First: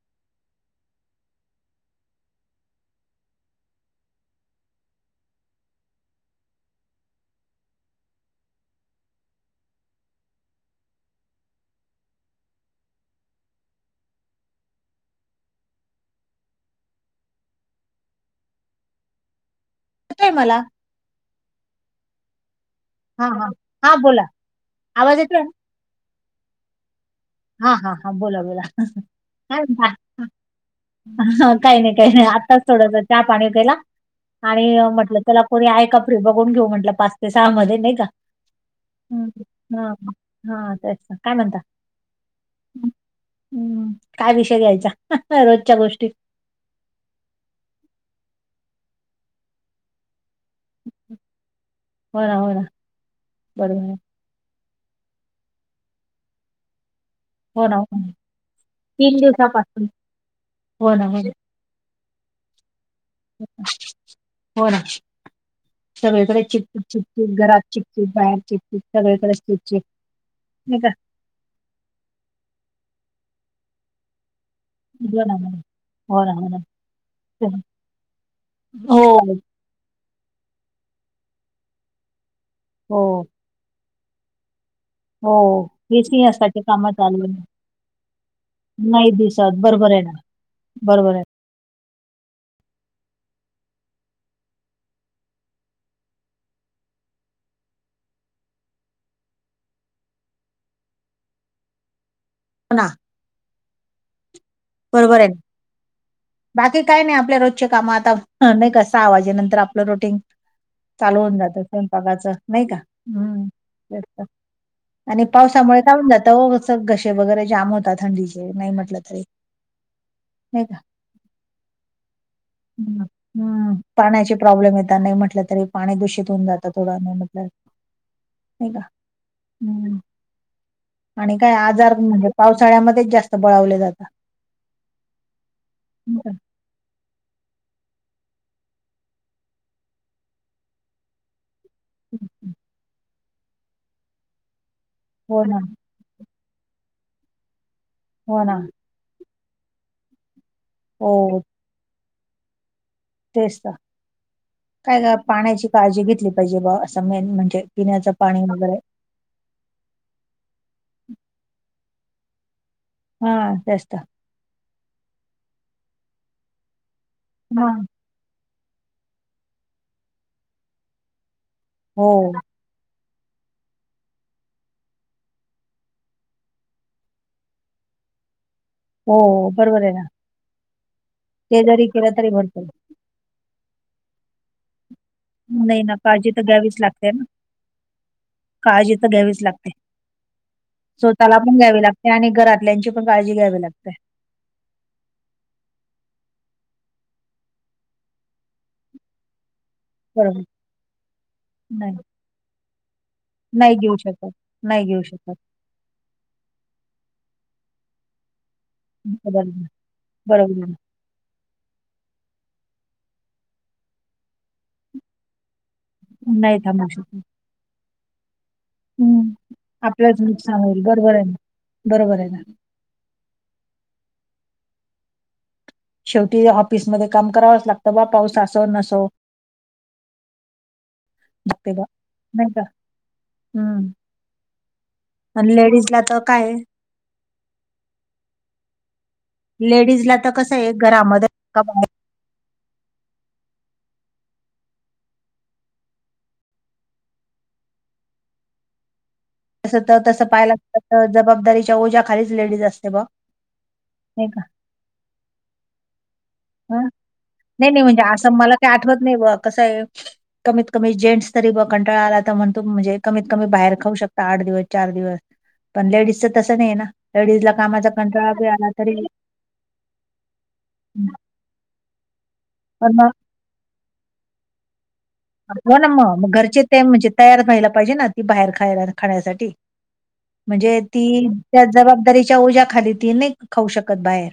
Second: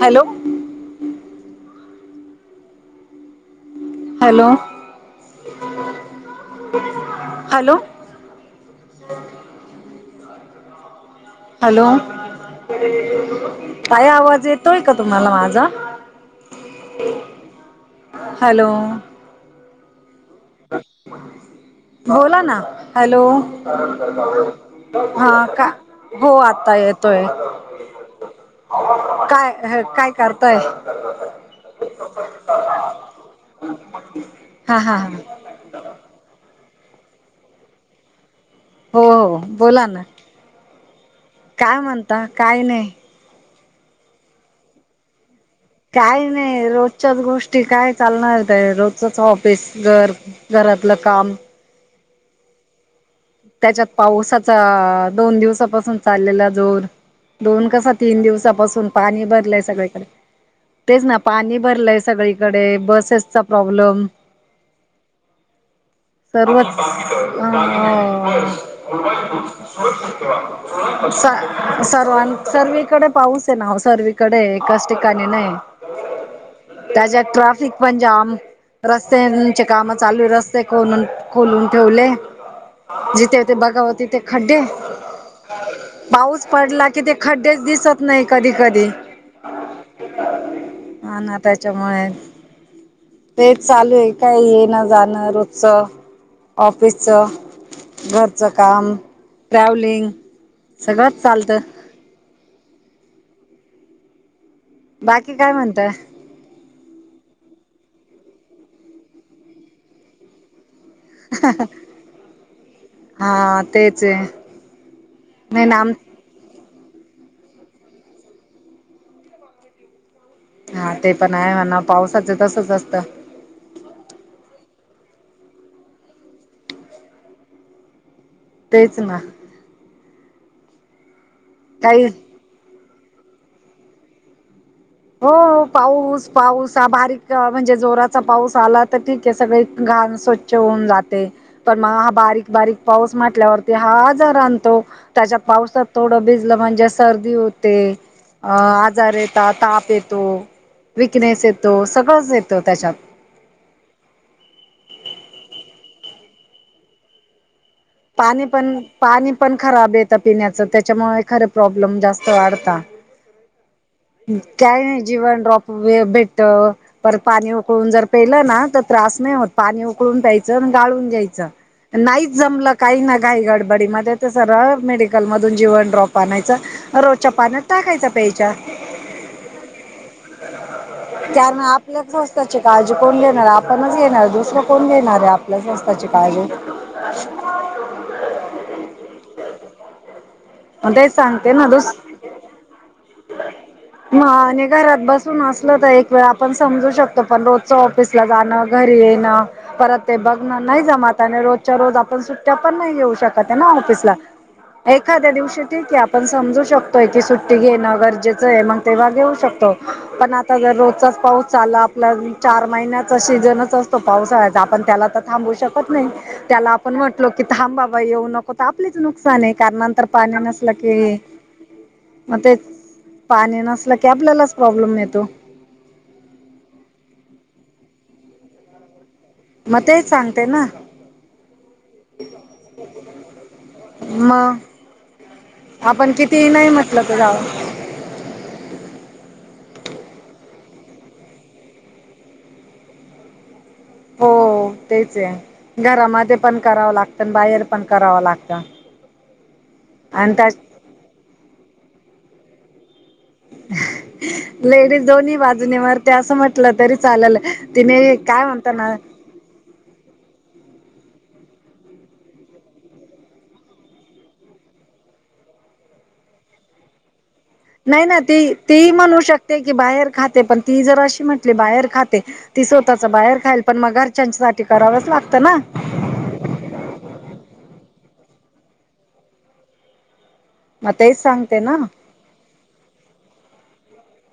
Hello. Hello. Hello. Hello. ताई आवाज येतोय का तुम्हाला माझा? [unintelligible] हॅलो. येतोय मला. बोला ना. हॅलो. हा हा हा बोला आवाज हा येतोय ना का? हो आत्ता येतोय. हा हा हा. बोला बोला. काय काय म्हणता? करताय ह काही नाही काही नाही. आत्ताच थोडंसा चहा पाणी केला. आणि हा हा हा म्हटलं चला कोणी आहे फ्री बघून घेऊ म्हंटलं. पाच ते सहा मध्ये नाही का? हो हो हम्म बोला हा ना हा तेच ना. काय म्हणता? आता कास नाही. हम्म काय विषय घ्यायचा? रोज काय नाही रोजच्याच गोष्टी. काय चालणारेते रोजचच ऑफिस घर. घरातलं काम. होय ना होर ना. बरोबर त्याच्यात आहे. पावसाचा दोन दिवसापासून चाललेला जोर. हो दोन ना हो कसा ना. तीन दिवसापासून तीन पाणी भरलंय दिवसापासून सगळीकड. तेच ना पाणी भरलंय सगळीकडे. बसेस हो ना, सगळीकडे सर्वच चीपचीप चीपचीप, घरात चीप चीप बाहेर चीपचीप. सगळकडे चिपचिप. नाही का? स सर्वांन सर्वीकडे पाऊसे ना ओ. सर्वी कडय. एकाच हो ठिकाणी ना नाही. हो ना हो ना त्याच्यात हो ना ट्राफिक पण जाम. हो रस्ताय चे काम चालू येथे. रस्ते खोदून खोलून ठेवले. हो, जिथे यते बघाव तिथे खड्डे. हो. हे पाऊस सिंहस्थाची पडला कामं कि, ते चालू आहे. खड्डेच दिसत नाही कधी कधी. बरोबरे ना. हा बरोबरे. ना त्याच्यामुळे ते चालूये. काय येण जाणं रोजच. ऑफिसच. घरचं काम, ट्रॅव्हलिंग. सगळंच चालतं. हो ना. बरोबरे बाकी ना. काय म्हणताय बाकी काय नाही आपल्या रोजच्या काम आता नाही का सा वाजे नंतर आपलं रोटीन. चालू होऊन जातं स्वयंपाकाचं नाही का? हम्म हा तर तेच का आहे आणि नाही ना पावसामुळे आम काढून जात त उसक गसे वगैरे जाम होता थंडीचे नाही म्हटलं तरी. नाही का? हा ते पण आहे म्हणा पावसाचं तसच असत. हम्म पाण्याची प्रॉब्लेम येत नाही म्हटलं तरी पाणी दूषित होऊन जातं थोडं नाही म्हटलं नाही का? तेच ना आणि काय आजार काही म्हणजे पावसाळ्यामध्येच जास्त बळवले जाता. हो हो पाऊस का? पाऊस ह बारीक जेव्हा म्हणजे जोराचा पाऊस आला तर ठीक आहे सगळे घाण स्वच्छ होऊन जाते. पण मग हा बारीक बारीक पाऊस म्हटल्यावरती हा आजार आणतो. त्याच्या हो ना, पावसात थोडं भिजलं म्हणजे सर्दी होते हो अ ना. आजार येतात ताप येतो. हो विकनेस येतो, सगळंच येतो त्याच्यात. तेच तर काय का पाण्याची काळजी घेतली पाहिजे बा असं मेन म्हणजे पिण्याचं पाणी पण वगैरे पाणी पण खराब येतं पिण्याचं त्याच्यामुळे खरं प्रॉब्लेम जास्त वाढता. हा जास्त काही नाही जीवन ड्रॉप भेट पर पाणी हा उकळून जर पेलना त्रास नाही होत. पाणी उकून प्यायच गाळून घेयचं हो नाही जमल काही ना घही गडबडीमध्ये तर सरळ मेडिकलमधून जीवन ड्रॉप आणायचं. रोजच्या पाण्यातत टाकायचा प्यायच्या. त्या हो बरोबर आहे ना म ते जरी आपल्या केलं तरी स्वस्तचे भरपूर काळजी कोण घेणार आपणच येणार दुसर कोण घेणार आहे? आपल्या नाही ना स्वस्ताची काळजी तर घ्यावीच लागते ना? काळजी तर घ्यावीच लागते. मग तेच स्वतःला सांगते पण ना घ्यावी दुस लागते आणि घरातल्यांची पण काळजी घ्यावी लागते. म आणि घरात बसून असलं तर एक वेळ आपण समजू शकतो पण रोजच ऑफिसला जाणं घरी येणं परत ते बरोबर बघण नाही जमात आणि रोजच्या नाही रोज आपण सुट्ट्या पण नाही येऊ शकत ना नाही घेऊ ऑफिसला. शकत नाही घेऊ शकत. तशी ठिक आपण समजू शकतोय की सुट्टी घेणं गरजेचं आहे मग तेव्हा घेऊ बरोबर आहे ना, शकतो पण आता बरोबर आहे जर रोजचाच पाऊस चाला ल चार महिन्याचा सीझनच असतो पावसाळ्याचा आपण त्याला तर थांबू शकतो कत नाय ना नाही त्याला थांबू आपण शकत म्हटलो की थांब बाबा येऊ नको आपलीच हम्म. नुकसान आहे कार तर आपलंच पाणी नुकसान नसल होईल कि बरोबर आहे ना बरोबर आहे मग ना ते पाणी नसलं की आपल्यालाच प्रॉब्लेम येतो. शेवटी ऑफिसमध्येध्ये काम करावंच लागतं बा पाऊस असो नसो. मग ते सांगते ना. लागते बा नाही का हम्म म आणि लेडीजला आपण तर किती काय नाही म्हटलं तर लेडीज ला तर कसं आहे एक घरामध्य ना बाहेर हो तेच हे. घरामध्ये पण करावं लागतं आणि बाहेर पण करावं लागतं. तस तर तसं आणि त्या पाहायलागत जबाबदारीच्या ओझ्या खालीच लेडीज असते बॉ नाही का? लेडीज दोन्ही बाजूने मरते असं म्हट हं नाही नाही म्हणजे असं मला काही म्हणता ना आठवत नाही ब कसं आहे कमीत कमी जेंट्स तरी ब कंटाळा आला तर म्हणतो म्हणजे कमीत कमी बाहेर खाऊ शकता आठ दिवस चार दिवस. पण लेडीजच तसं नाही ना लेडीज ला कामाचा नाही ना कंट्रोलळ ती आला ती तरी. म्हणू शकते की बाहेर खातें पणं ती जरं अशी म्हटंली बाहेर खातें ती पण स्वंतःचं मग बाहेर खांय. पणं मगं घरंच्यांसाठी करावंच लागतं. ना हो नां मगं घरचे ते म्हणजे तयार व्हांयला पाहिजे नां ती बाहेर खांयला खाण्यांसाठी म्हणजे मग ती तेच सांगते त्यां ना जबांबदारीच्यां ओज्यांखाली ती नाहीं खाऊं शकतं बाहेर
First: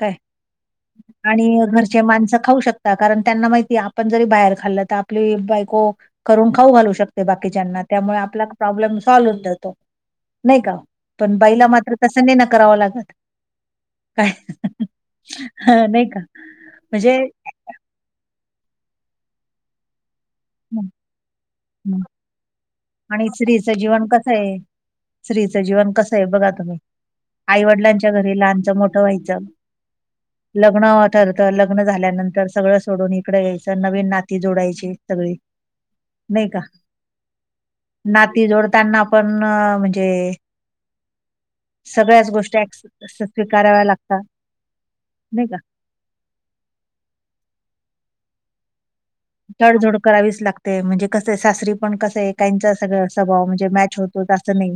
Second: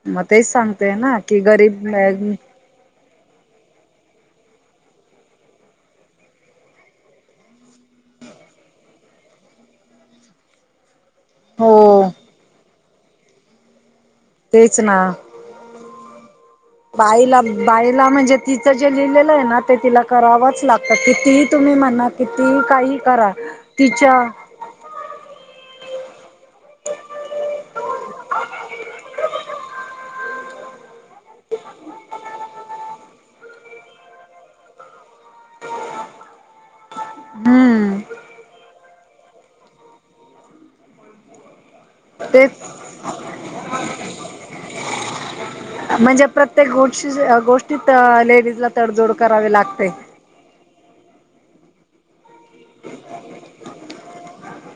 कायं मग तेच सांगते ना की आणि घरंचे गरीब माणसं खाऊं शकतं कारणं त्यांना माहिती आपणं जरी बाहेर खाल्लं तरी आपली बायको करूंन खाऊं घालूं शकते बाकीच्यांना त्यामुळें आपलां प्रॉब्लेम सॉल्व जातो नाहीं कां. पणं बाईला हो मात्रं तसं ने नं करावं लागतं. कायं तेच ना हं नाहीं कां म्हणजे. बाईला बाईला म्हणजे तिचं जे लिहिलेलं आहे नां ते तिलां करावंच हं, लागतं कि ती तुम्हीं हं. म्हणतं. किती कांहीं. आणि स्त्रीचं जीवंन कसं आहे स्त्रीचं जीवंन कसं आहे बघां तुम्हीं. आईवडिलांच्या घरी लहांनचं मोठं व्हांयचं. लग्नं ठरतं लग्नं झाल्यानंतर सगळं सोडूंन इकडें यायचं नवीन नाती जोडांयची सगळीं. नाहीं कां. हम्मं. नांती जोडं त्यांनां पणं म्हणजे. सगळ्यांचं तेच गोष्टीकं स्वीकांराव्यां लागतांत नाहीं कां. म्हणजे प्रत्येक गोष्टी गोष्टींत लेडीज लां तडजोड करांवी लागते. करांवीस लागते. ते म्हणजे कसं सासरी पणं कसं एक. सगळं स्वंभाव म्हणजे मॅच होतों नाहीं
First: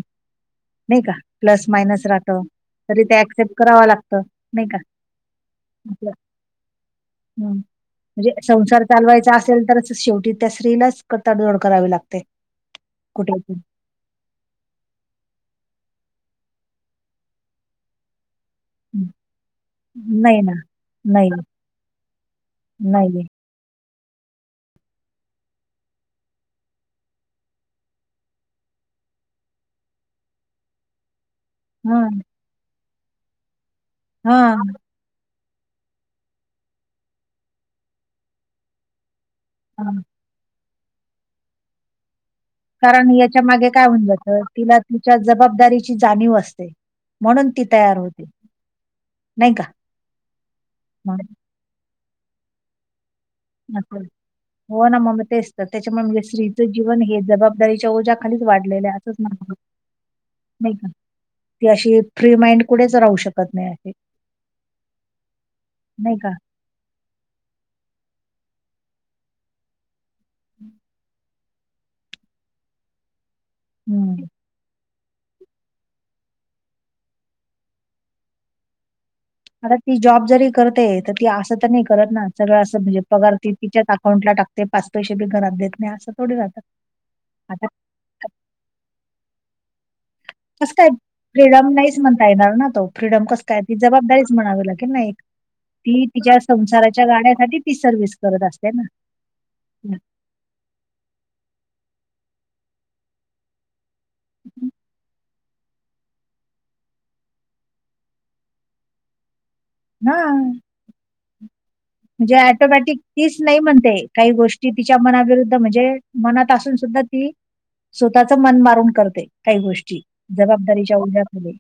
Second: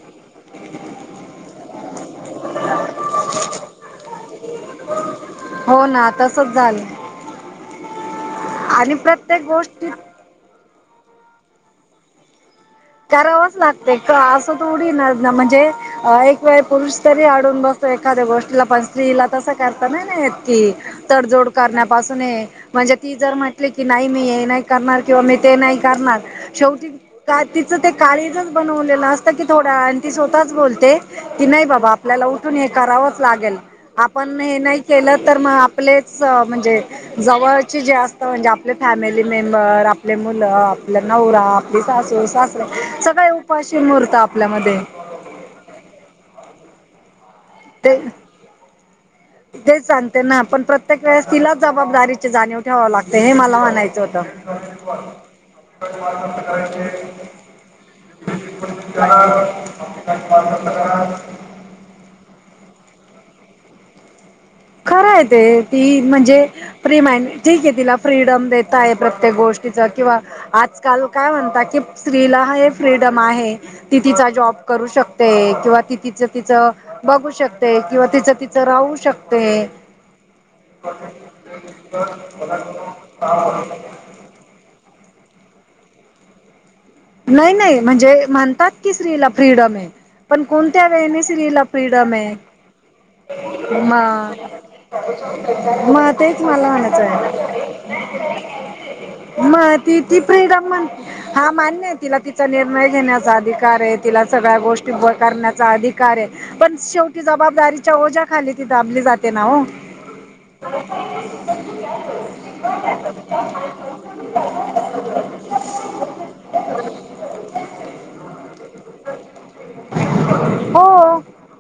नाहीं कां प्लस मायनसं रा. तरी ते अऍक्सेप्ट करावं लागतं नाहीं कां. हो ना तसच झालं हम्मं म्हणजे संसार आणि चालवांयचा. प्रत्येक असेल तरं गोष्टीत शेवटी त्यां स्त्रीलांच तडजोड करांवी लागते. कुठे पण करायचं लागते असं ते थोडी नां म्हणजे एक वेळं पुरुंष तरी अडूंन बसं तो. ते एखाद्यां गोष्टीलां पणं हं. स्त्रीलां तसं करतं नाहीं नां येतं नाही ना की. नाही तडजोड करण्यांपासून आहे म्हणजे ती नाही जरं. की नाहीं मी हे नाहीं करणारं किंवा मी ते नाहीं करणारं शेवटी. का तिचं ते कार्यक्रम बनवलेलं असतं की थोडां आणि ती स्वंतःचं बोलते की नाहीं बाबां हं आपल्यांला. हे करायचं लागेल आपणं हे हं नाहीं. केलं तरं मगं आपलेच म्हणजे जवळंचे जे असतं म्हणजे. आपले फॅमिली मेंबर हं आपले मुलं आपलां नवरां आपली सासूस. कारणं यांच्या मागे कायं म्हणलं तरं आपल्यामध्ये तिलां. च्यां जबांबदारीची जाणीव असते म्हणूंन ती तयार होते. नाही का तेचं सांगते नां पणं प्रत्येक मग वेळेस तिलांच जबांबदारीची जाणीव ठेवावं लागते हे मलां. हो नां मगं तेचं तरं त्यांच्यामुळे म्हणजे स्त्रीचं जीवन हे जबांबदारीच्या ओजा. खालीचं वाढलेलं आहे असंच नाहीं कां. ती अशी फ्री माइंड कुंठेचं राहूं शकतं नाहीं आहे. खरं आहे ते ती नाही का म्हणजे. फ्री माइंड ठीक आहे तिलां फ्रीडम देतं आहे प्रत्येक गोष्टीचं किंवा. आंजकांल कायं म्हणतं की स्त्रीला हे फ्रीडम आहे ती हं तिचां जॉब करूं शकते किंवा ती तिचं तिचं बघूं शकते किंवा तिचं तिचं राहूं शकते. आता ती जॉब जरी करते तरी ती असं तरं नाहीं करतं नां सगळं असं म्हणजे पगांर ती तिच्यांच अकाउंटला टाकते. ते पांच पैसेे बी घरांत देतं नाहीं असं थोडी राहतं - नाही नाही म्हणजे म्हणतात की स्त्री ला फ्रीडम आहे. पण कसं कोणत्या काय वेहिने स्रीला नाहीच फ्रीडम म्हणता आहे येणार ना तो फ्रीडम कसं काय ती जबाबदारीच हा म्हणावी लागेल ना एक ती म तिच्या तेच मला संसाराच्या म्हणायचंय. गाड्यासाठी ती सर्व्हिस करत असते ना म त ती फ्रीडम म्हण हा मान्य आहे तिला तिचा निर्णय घेण्याचा अधिकार आहे. तिला सगळ्या गोष्टी उभ करण्याचा आधिक आहे पण शेवटी जबाबदारीच्या ओज्याखाली ती दाबली जाते ना हो.. ह म्हणजे ऍटोमॅटिक तीच नाही म्हणते. काही गोष्टी तिच्या मनाविरुद्ध म्हणजे मनात असून सुद्धा ती स्वतःच मन मारून करते काही गोष्टी जबाबदारीच्या हो ओढ्यामध्ये.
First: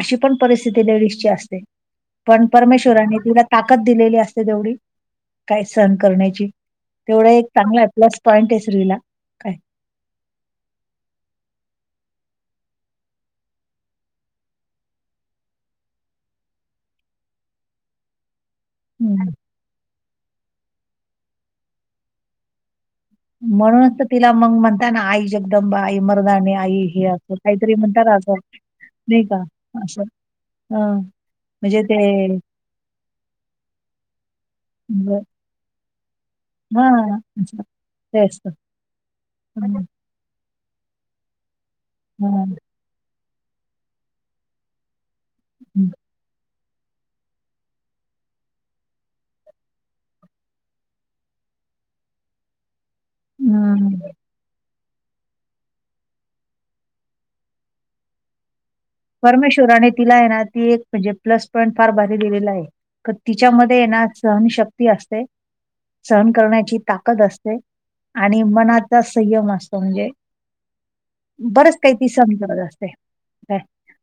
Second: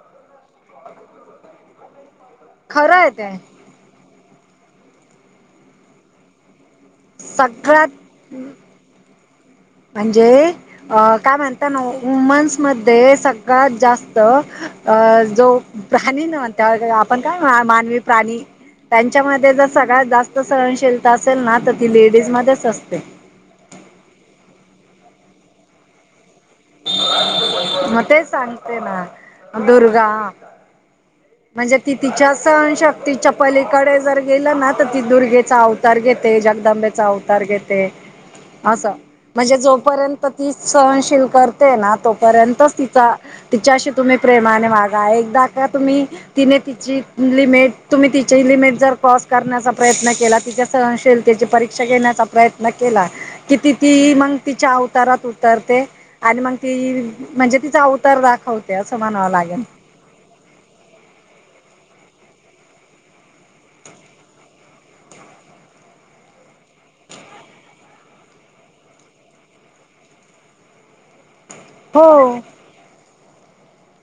अशी पण परिस्थिती लेडीजची असते. पण खरं आहे परमेश्ववरांनी ते तिला ताकद दिलेली असते तेवढी काय सहन करण्याची. तेवढा एक चांगला सगळ्यात प्लस पॉईंट आहे स्त्रीला. काय म्हणजे अ काय म्हणता ना वुमन्स मध्ये सगळ्यात जास्त अ जो प्राणी न म्हणत वै आपण काय मानवी प्राणी- हम्म. त्यांच्यामध्ये जर सगळ्यात जास्त सहनशीलता असेल ना तर ती लेडीज मध्येच असते. म्हणूनच तर तिला मग म्हणता ना आई जगदंबा आई मरवान्या आ हे अस काहीतरी मग म्हणतात तेच आं सांगते ना नाही का अस दुर्गा ह- म्हणजे ती तिच्या सणशक्तीच्या पलीकडे जर गेलं ना तर ती दुर्गे चा अवतार घेते जगदंबेचा हां, अवतार असं घेते ते असतं. अस म्हणजे हं, जोपर्यंत ती सहनशील करते ना हां, तोपर्यंत तिचा तिच्याशी तुम्ही प्रेमाने वागा एकदा का हं, तुम्ही तिने तिची लिमिट तुम्ही तिची लिमिट जर क्रॉस करण्याचा प्रयत्न केला तिच्या सहशीलतेची परीक्षा घेण्याचा प्रयत्न प्रयत्न केला किती ती हं. मग तिच्या अवतारात उतरते. आणि मग ती म्हणजे तिचा अवतार दाखवते. असं म्हणावं लागेल परमेश्वरान तिला आहे ना ती एक म्हणजे प्लस पॉईंट फार भारी दिलेला आहे तर तिच्यामध्ये ये ना सहनशक्ती असते. सहन करण्याची ताकद असते. आणि मनाचा संयम असतो म्हणजे बरच काही ती हो समजवत असते काय-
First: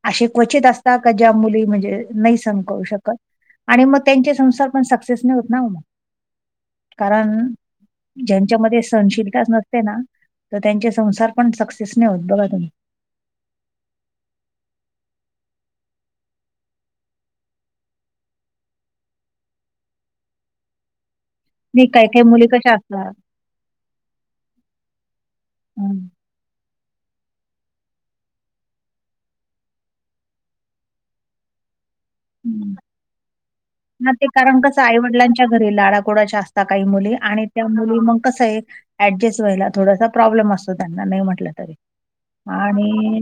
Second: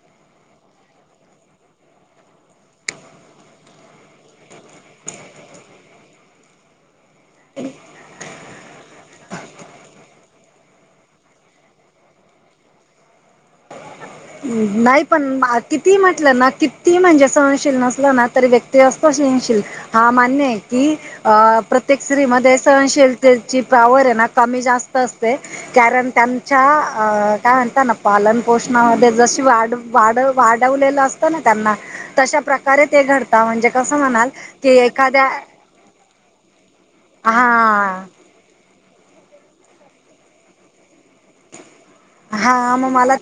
अअशे क्वचित असतात का ज्या मुली म्हणजे नाही सम करू शकत आणि मग त्यांचे संसार पण सक्सेस नाही होत ना मग कारण ज्यांच्यामध्ये सहनशिलताच नसते ना तर त्यांचे संसार पण सक्सेस नाही होत बघा तुम्ही. नाही पण किती म्हटलं ना किती म्हणजे सहनशील नसला ना तरी व्यक्ती असत सहनशील. हा मान्य आहे की अ नाही प्रत्येक काही-काही स्त्री मुली मध्ये कशा असतात सहनशीलते ची पावर आहे ना कमी जास्त असते. हं, कारण त्यांच्या अ काय म्हणता ना पालन पोषणामध्ये- जशी वा वाढवलेलं असतं ना त्यांना तशा हं. प्रकारे ते घडता म्हणजे कसं हां, ते म्हणाल कारण की कसं एखाद्या आई-वडिलांच्या लाडाकोडाच्या असता काही मुली आणि त्या मुली हा मग कस आहे ऍडजस्ट व्हायला थोडासा प्रॉब्लेम असतो त्यांना नाही म्हटलं तरी हा मग मला आणि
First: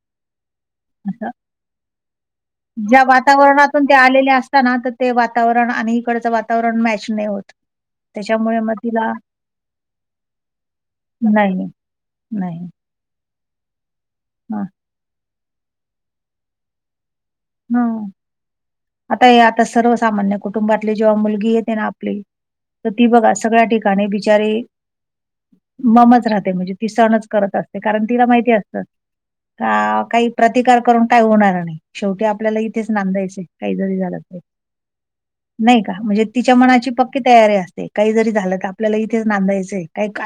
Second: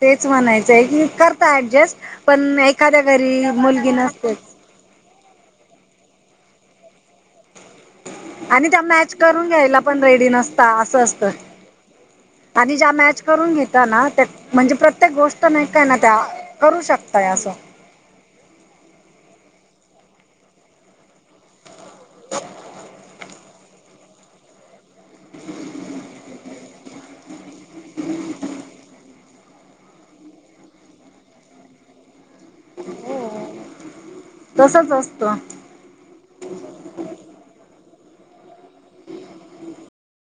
तेच म्हणायचंय की असं करता ऍडजस्ट पण एखाद्या घरी मुलगी नसते. असताना तर ते वातावरण आणि इकडचं वातावरण मॅच नाही होत. त्याच्यामुळे आणि मग त्या तिला मॅच करून घ्यायला पण रेडी नसता असं असत नाही, नाही. आणि ज्या मॅच- करून घेता ना हां, म्हणजे प्रत्येक गोष्ट नाही काय ना त्या करू शकताय असं. हा आता हे आता सर्वसामान्य कुटुंबातली जेव्हा मुलगी येते ना आपली- तर ती बघा सगळ्या ठिकाणी बिचारी- ममच राहते म्हणजे ती सहनच करत असते कारण तिला माहिती असतात. काही प्रतिकार करून काय होणार नाही शेवटी आपल्याला इथेच नांदायचे काही जरी झालं तरी. तसच असतं. नाही का म्हणजे तिच्या मनाची पक्की तयारी असते काही जरी झालं तर आपल्याला इथेच नांदायचंय काही